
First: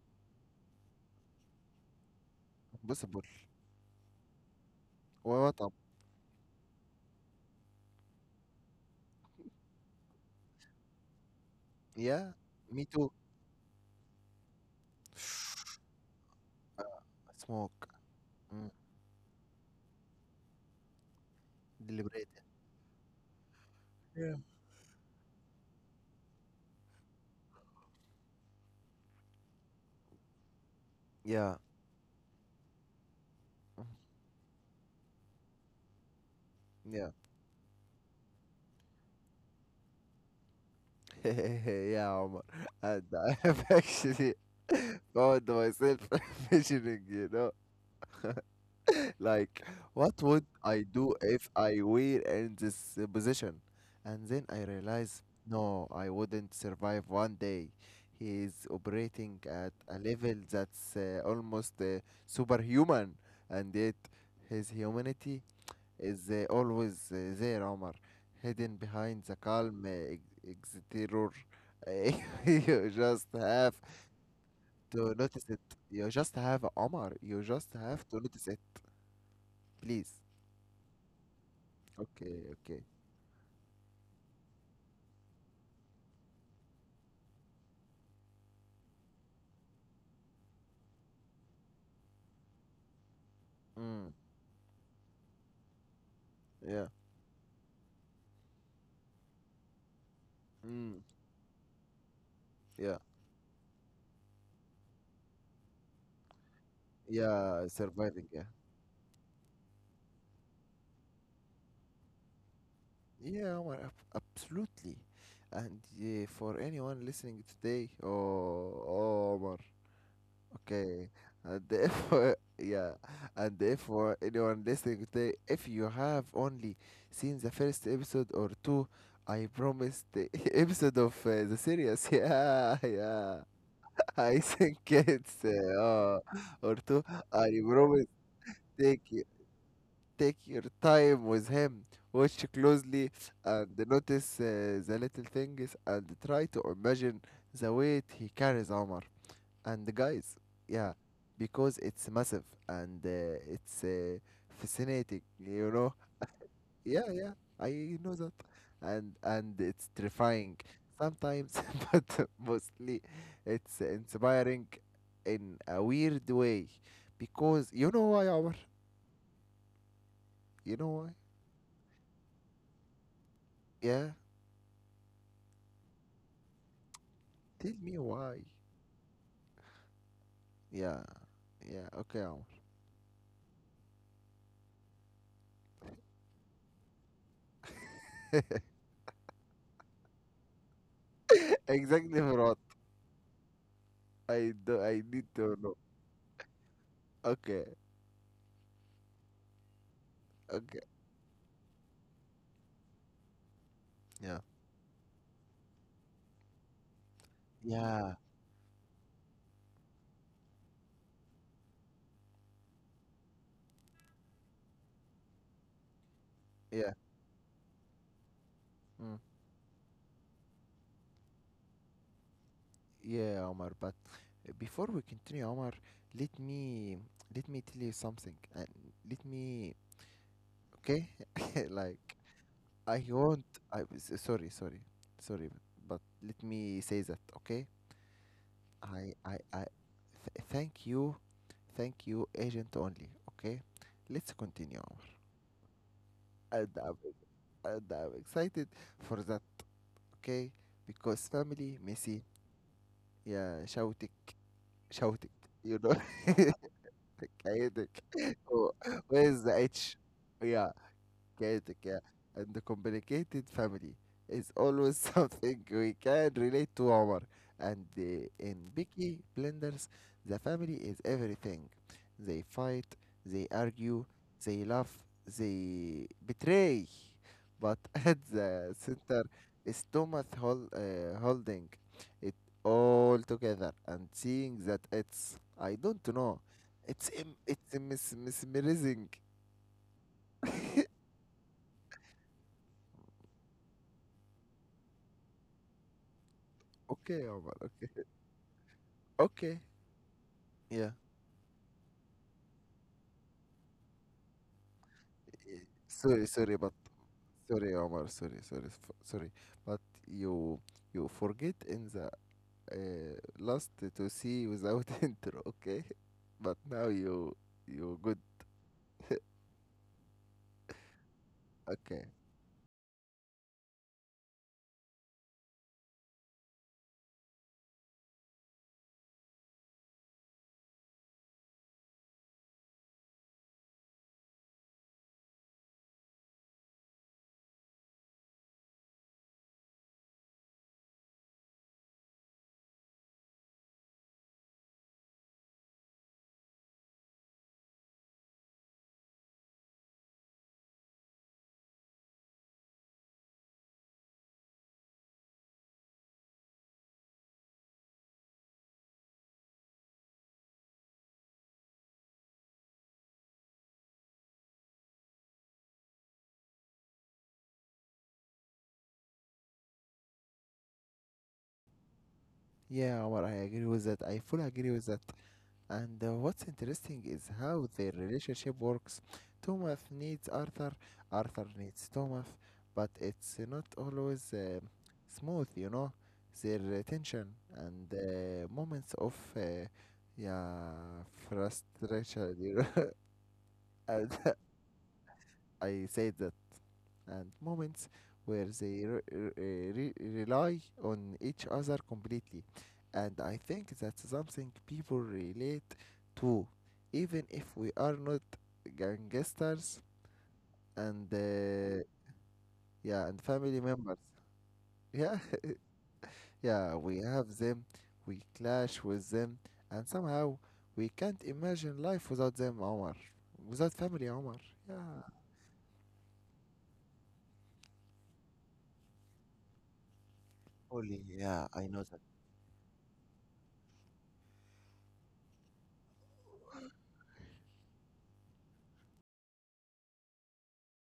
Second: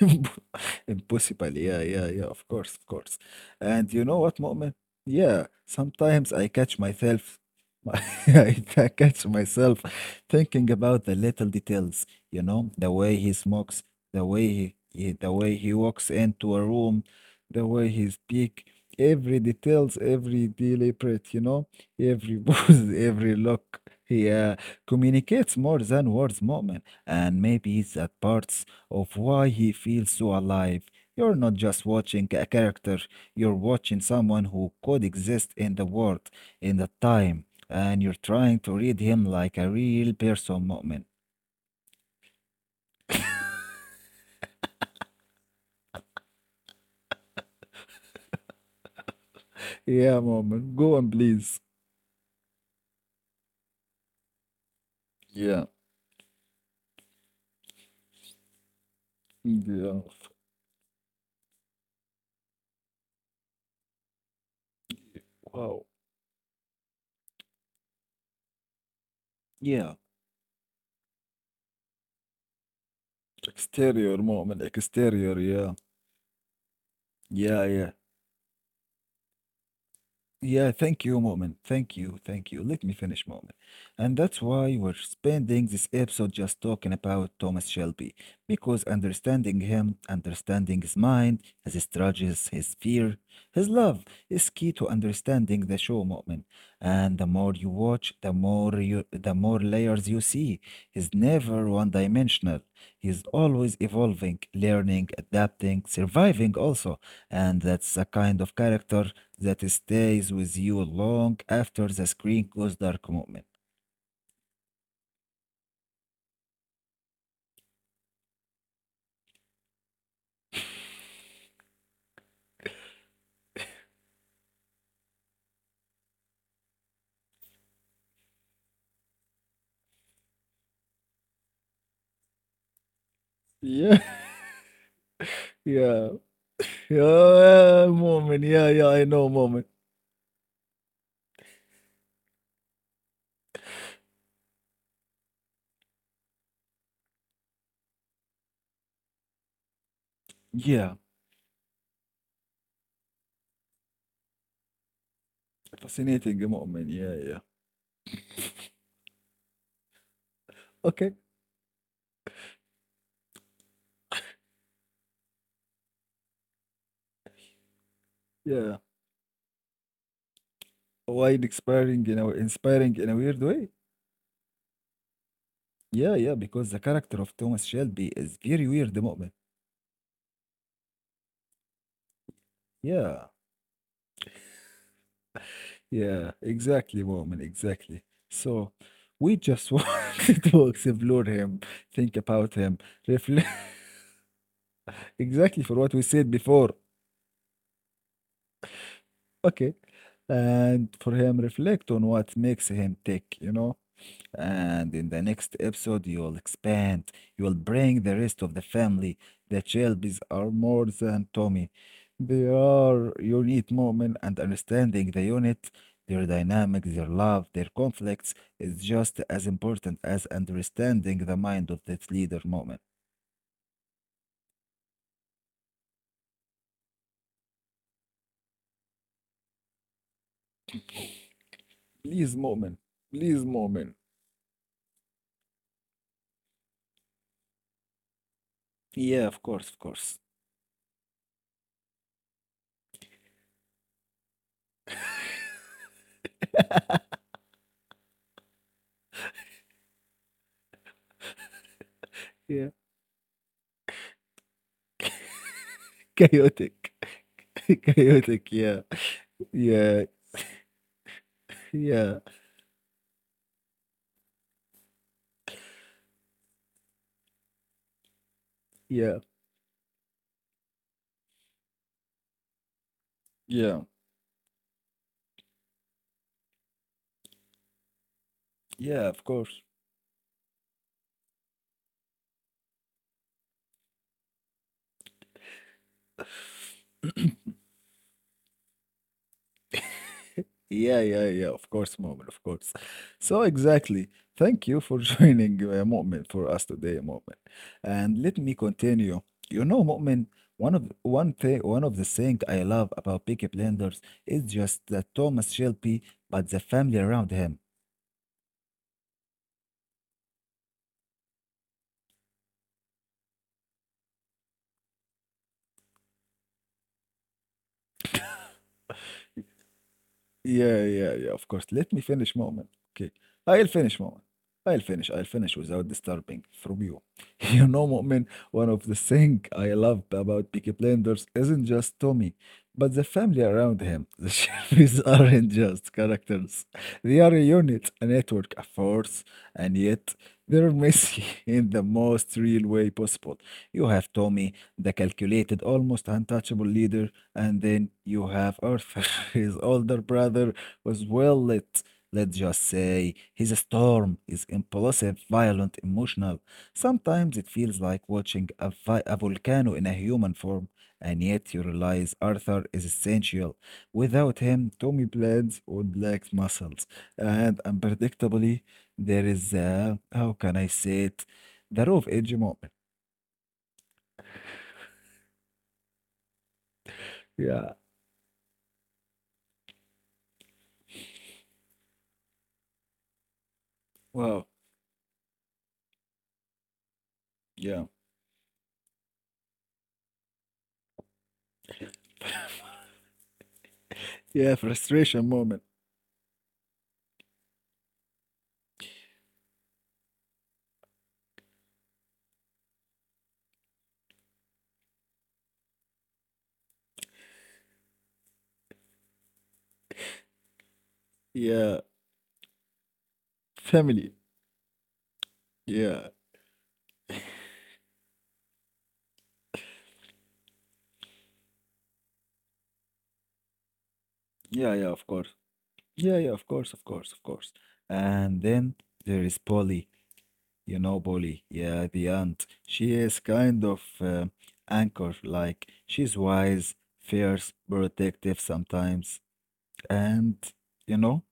Impossible. Yeah, yeah, yeah. Of course, of course. impossible. And you know what, Mu'min? Yeah, What up? sometimes I catch myself. I catch myself thinking about the little details. Yeah, You know, me the too. way he smokes, the way he the way he walks into a room, the way Smoke. he speak. Mm. Every details, every deliberate. You know, every Deliberate. pose, every look. He Yeah. communicates more than words, Mu'min. And maybe that part of why he feels so alive. You're not just Yeah. watching a character, you're watching Mm. someone who could exist in the world, in the Yeah. time, and you're trying to read him like a real person, Mu'min. yeah, Omar. And I've actually found myself visioning, you know. Like, Yeah, what moment. would Go on, I do please. if I were in this position? And then I realized, Yeah. no, I wouldn't survive one day. He is operating Yeah. at a level that's almost superhuman, and yet his humanity Wow. is always there, Omar, hidden behind the Yeah. calm exterior. You just have Exterior, moment. Exterior. to Yeah. notice it. You just have, Omar, Yeah. you Yeah. just have to notice it, please. Yeah, thank you, moment. Thank you, thank you. Okay, Let me okay. finish, moment. And that's why we're spending this episode just talking about Thomas Shelby, because understanding him, understanding his mind, his struggles, his fear, his love Mm, is key to understanding the show, moment. And yeah. the more you watch, the more layers you see. He's Mm, never one-dimensional. He's yeah. always evolving, learning, adapting, surviving also. And Yeah, that's a kind surviving. of Yeah. character that stays with you long after the screen goes dark moment. Yeah, Omar, absolutely. And yeah, for anyone listening today, oh, oh, Omar. Okay. And if, yeah, and if for anyone listening today, if you have only seen the first episode or two, I promise the episode of the series. Yeah, yeah. Yeah, I think it's oh, yeah, or two. I promise. yeah, moment. Yeah, Take yeah, I know moment. Take your time with him. Watch closely and notice the little things and try to imagine the weight he carries, Omar. And the guys, yeah, Yeah, because it's massive and it's fascinating, you know? fascinating moment. Yeah, Yeah, yeah, yeah. I know that. And it's terrifying Okay, sometimes, but mostly it's inspiring in a weird way. Because you know why, Omar? yeah. You know why? Wide inspiring in a weird way. Yeah, Yeah, yeah, because the character of Thomas tell Shelby me is very why. weird moment. Yeah, yeah, okay. Omar. Yeah. Yeah, exactly, moment, exactly. So we just wanted to explore him, think Exactly, about him, Murat. reflect I do, I need exactly for to what we know. said before. Okay, Okay. And okay. for him, reflect on what makes him tick, you know? Yeah, And in the next episode, you'll expand. You'll bring the rest yeah, of the family. The Shelbys are more than Tommy. They are unit moment and understanding the unit, their dynamics, their yeah, love, their conflicts is just mm. as important as understanding the mind of that leader moment. Yeah, Omar. But eh, before we continue, Omar, let me let me tell you something, and let me, okay? Like Please, moment. I Please, want. Moment. Sorry, sorry, sorry, but let me say that, okay? I Yeah, of I course, I of course. th thank you, agent only. Okay, let's continue. and I'm, and I'm excited for that, okay? Because family Messi, Yeah. yeah, shouting, you know, Chaotic. كأنك. Chaotic, Oh, yeah. where's the H? Yeah, Yeah, chaotic, yeah. yeah, And the complicated family is always something we can relate to, Omar. And in yeah. Peaky Blinders, the family is everything. They fight, they Yeah, argue, they love, they betray. But at yeah, the of center course. is Thomas holding it all together, and seeing that, it's, I don't know, it's mesmerizing. Yeah, yeah, yeah, of course, Mu'min, of course. So, exactly. Thank you for joining Mu'min for us today, Mu'min. Okay, Omar, And okay. let me continue. You know, Okay. Mu'min, Yeah. One of the things I love about Peaky Blinders is just that Thomas Eh, Shelby, but the sorry, sorry, family but around him. sorry, Omar. Sorry, sorry, sorry. But you you forget in the last to see without intro, okay? But now you good. Yeah, yeah, yeah, of course. Let me finish Okay. moment. Okay. I'll finish moment. I'll finish. I'll finish without disturbing from you. You know, Mu'min, one of the things I love about Peaky Blinders isn't just Tommy, but the family around him. The sheriffs aren't just characters. They are a unit, a network, a force, and yet they're messy in the most real way possible. You have Tommy, the calculated, almost untouchable leader, and then you have Arthur, his older brother, was well lit. Let's just say he's a storm, is impulsive, violent, emotional. Sometimes it feels like watching a, a volcano in a human form, and yet you realize Arthur is essential. Without him, Tommy blends on black muscles. And unpredictably, there is a, how can I say it? The rough edge moment. Yeah, Omar, I agree with that. I fully agree with that. And what's interesting is Yeah. how their relationship works. Thomas needs Arthur, Arthur needs Thomas, but it's not Wow. always smooth, you know. Their tension Yeah. and moments of yeah, frustration, you know. and Yeah, frustration moment. I said that. And moments where they rely on each other completely. And I think that's something people relate to, even if we are not gangsters and Yeah. Yeah, and family Family. members. Yeah, Yeah. yeah, we have them, we clash with them, and somehow we can't imagine life without them, Omar. Without family, Omar. Yeah, yeah, of Yeah. course. Yeah, yeah, of course, of course, of course. And then there is Polly. You know Fully, Polly. yeah, Yeah, I the know that. aunt. She is kind of anchor. Like she's wise, fierce, protective sometimes. And you know,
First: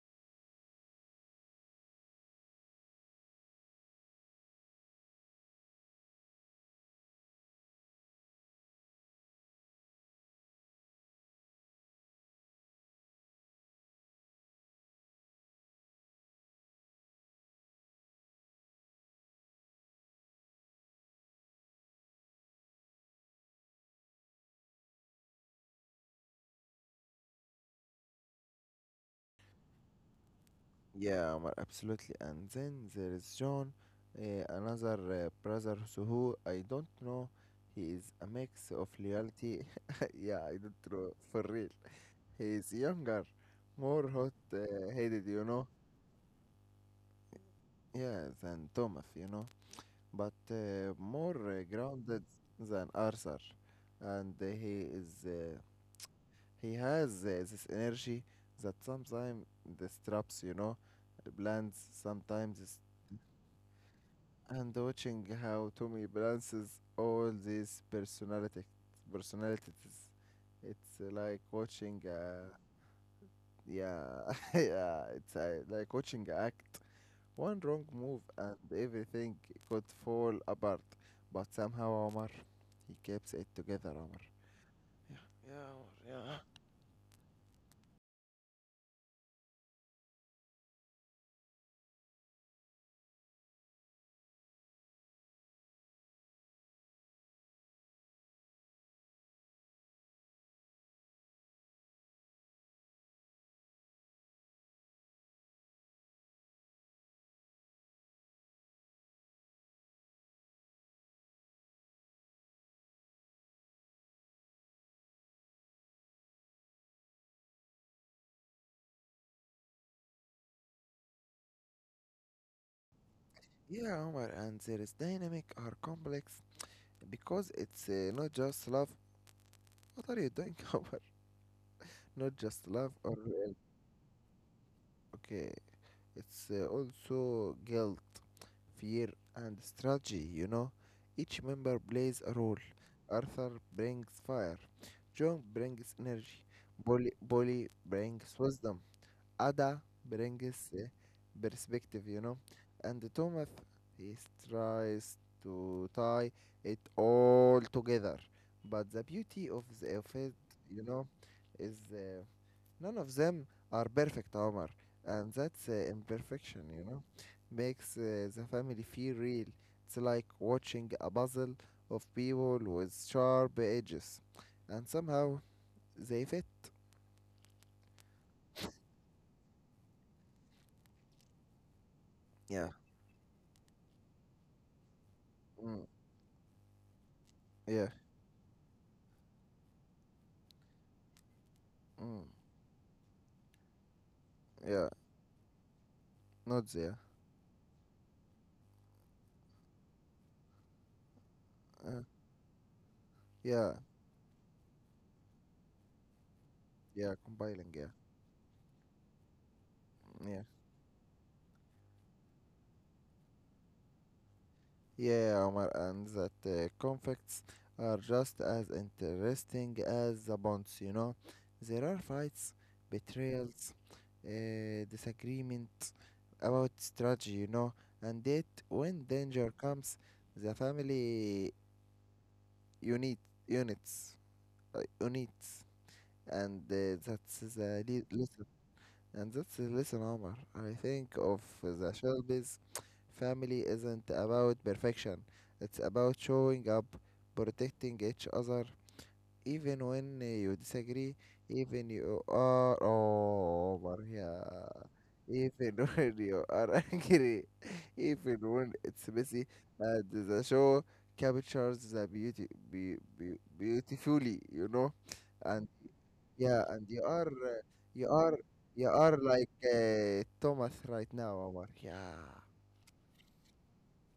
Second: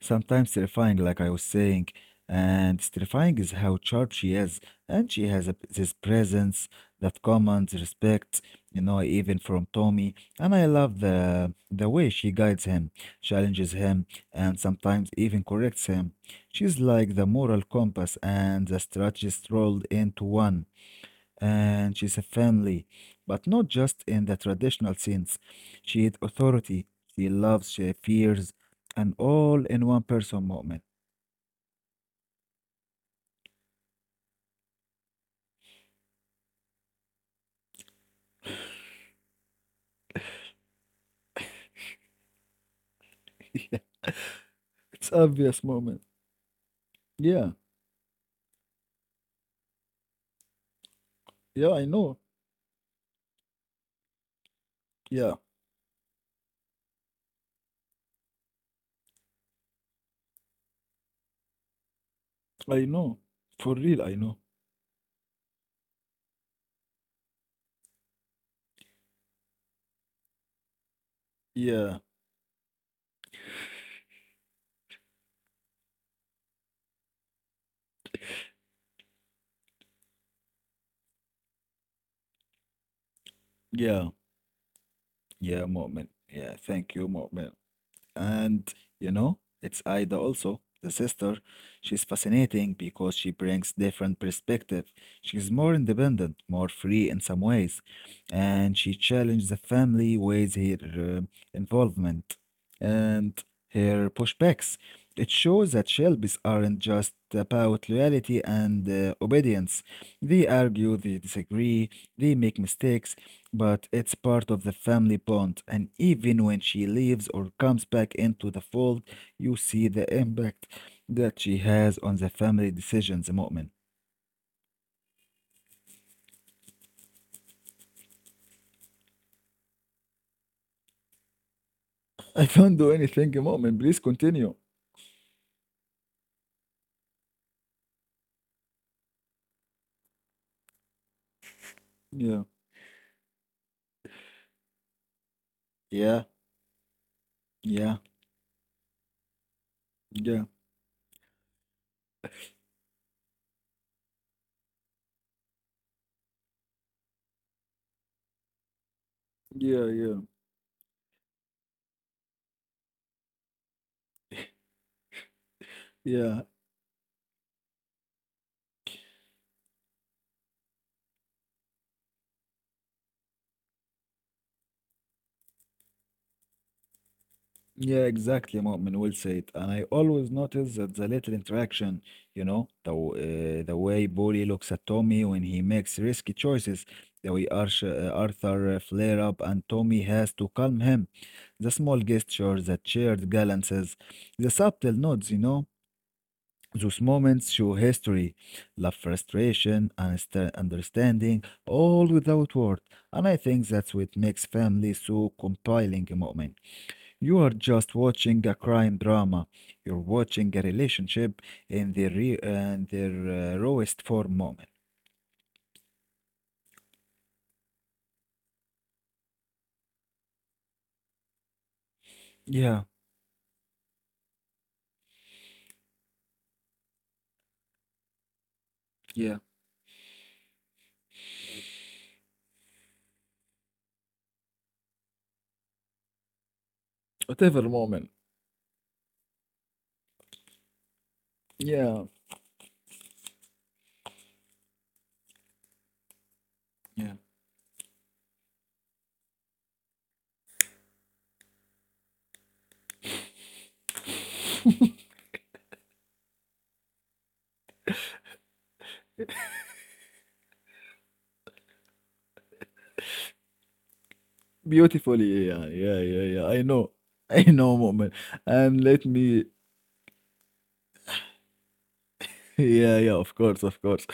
sometimes terrifying, like I was saying. And it's terrifying is how charged she is. And she has a, this presence that commands respect, you know, even from Tommy. And I love the way she guides him, challenges him, and sometimes even corrects him. She's like the moral compass and the strategist rolled into one and she's a family, but not just in the traditional sense. She is authority, she loves, she fears, and all in one person moment. Yeah, Omar, absolutely. And then there is John, another brother so who I don't know. He is a mix of loyalty. yeah, I don't know for real. He is younger, more It's hot-headed, you obvious know. moment. Yeah, Yeah, than Thomas, you know, but more yeah, I know. grounded than Arthur, and Yeah, he has this energy that sometimes distracts, you know, plans sometimes, I know. For real, I know. and watching how Tommy balances all these personality personalities. It's like Yeah, watching yeah, yeah it's like watching a act. One wrong move and everything could fall apart. But somehow, Omar, he keeps it together, yeah, Omar. yeah, moment. Yeah, thank you, moment. And you know, it's Aida also, the sister. She's fascinating because she brings different perspective. She's more independent, more free in some ways, and she challenges the family with her involvement and her pushbacks. It shows that Shelby's aren't just about loyalty and obedience. They argue, they disagree, they make mistakes, but it's part of the family bond, and even when she leaves or comes back into the fold, you see the impact that she has on the family decisions, Mu'min. Yeah, Omar, and there is dynamic are complex because it's not just love. What are you doing, Omar? Not I just can't do love or anything, Mu'min. Please continue. okay. It's also guilt, fear, and strategy, you know. Each member plays a Yeah, role. Arthur brings fire, John brings yeah, energy, Bolly yeah, brings wisdom, Ada yeah, brings perspective, you know. And Thomas, he tries to tie it all together. But the beauty of yeah, the yeah, effect, you know, is none of them are perfect, Omar, and that's yeah. imperfection, you know, makes the family feel real. It's like watching a puzzle of people with sharp edges, and somehow they fit. Yeah, exactly, Mu'min. Well said. And I always notice that the little interaction, you know, Yeah. The way Bully looks at Tommy when he Mm. makes risky choices, the way Yeah. Arthur flare up and Tommy has to calm him, Mm. the small gestures, the shared glances, the Yeah. subtle nods, you know, Not there. those moments show history, love, frustration, and understanding, Uh, all without word. And I think yeah. that's what makes family so compelling, Mu'min. Yeah. You are Compiling. Yeah. just watching a crime drama. You're Mm, yeah. watching a relationship in their re- and their rawest form moment. Yeah, Omar, and that conflicts are just as interesting as the bonds, you know. There are fights, Yeah, betrayals, disagreement about strategy, you know, and yet when yeah. danger comes, the family unit units units, and that's Whatever the moment. le- lesson and that's the lesson, Omar. I think of the Yeah, Shelby's family isn't about perfection. It's about showing up, yeah. protecting each other, even when you disagree, even you are oh, Omar, yeah. Even when you are angry, even when it's messy, and the show captures the beauty, beautifully, you know. Beautifully. And Yeah, yeah, yeah, yeah. yeah, I and know. you are I know, you moment. are And you let are me. like Thomas right now, Omar. Yeah. Yeah, yeah, of course, of course.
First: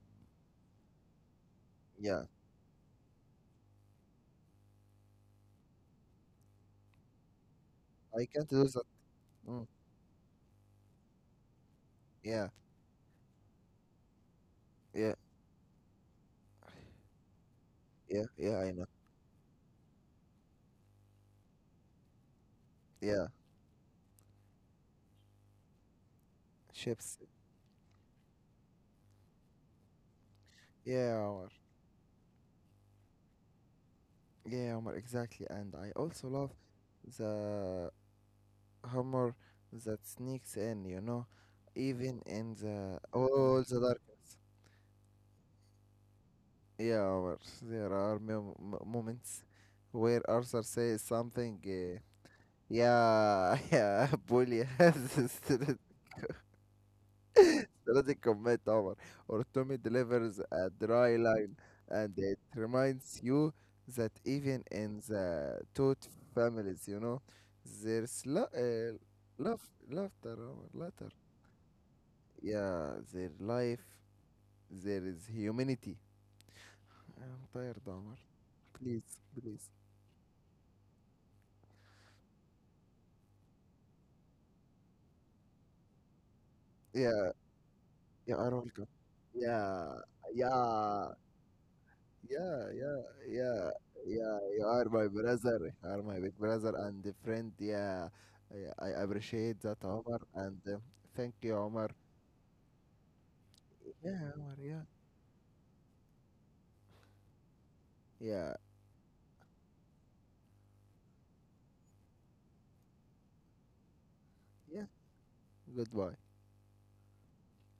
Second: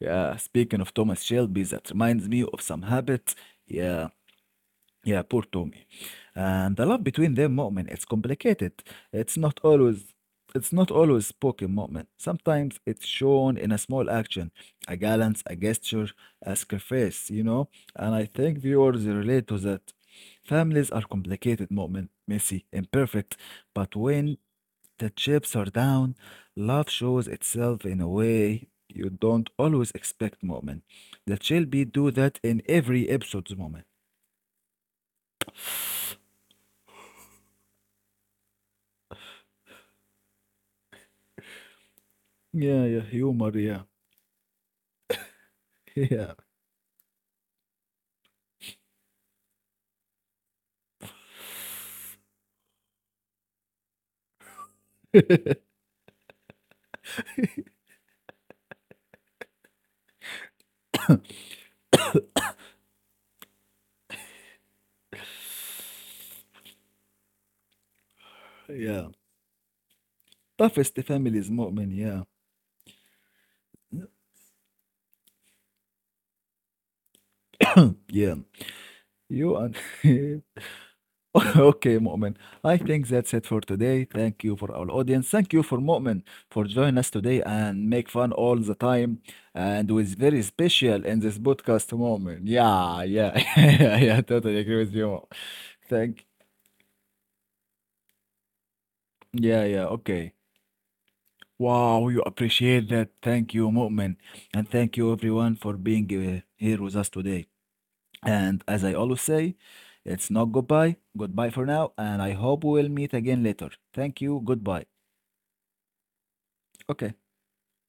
Yeah, speaking of Thomas Shelby, that Yeah, reminds me of some habits. Yeah. Yeah, poor Tommy. And the love between them, Mu'min, it's I can't do complicated. that. It's not Mm. always it's not always spoken, Mu'min. Yeah, Sometimes it's shown in a small action, a yeah, glance, a gesture, a sacrifice, you know? And yeah, I think yeah. I know. viewers relate to that. Families are complicated, Mu'min, messy, Yeah, imperfect. But when the chips are down, love chips. shows itself in a way you don't always expect, Mu'min. Yeah, That Omar. shall be do that in every episode's Mu'min. Yeah, Omar. Exactly. And I also love the humor that sneaks in. You know, even in the Yeah, yeah, all humor, the yeah, darkness. yeah, Yeah, Omar. There are moments where Arthur says something. Yeah, يا بولي has a strategic combat tower or Tommy delivers a dry line, and it reminds you that even in the toad families, you know, there's yeah. love laughter or laughter, Toughest families, Mu'min, yeah, yeah, their life, there is humanity. I'm tired, Omar, yeah. please, please. You and okay, Mu'min. I think that's it for today. Thank you for our audience. Thank you for Mu'min for joining Yeah, us today and make yeah, fun I all welcome. the time. Yeah, And was very special yeah. in this podcast, Mu'min. Yeah, yeah, Yeah, yeah, yeah, yeah, yeah. yeah. Totally You agree are with my you. Mu'min. brother. You are my Thank. big brother and friend. Yeah, yeah. I appreciate Yeah, that, yeah. Omar. Okay. And thank you, Omar. Wow, you appreciate that. Thank you, Mu'min. Yeah, Omar. And Yeah, thank you, everyone, for being here with us today. yeah, And as I always say, it's not goodbye. Goodbye for now, and I hope we'll meet again later. Thank you. yeah. Goodbye. Goodbye. Okay.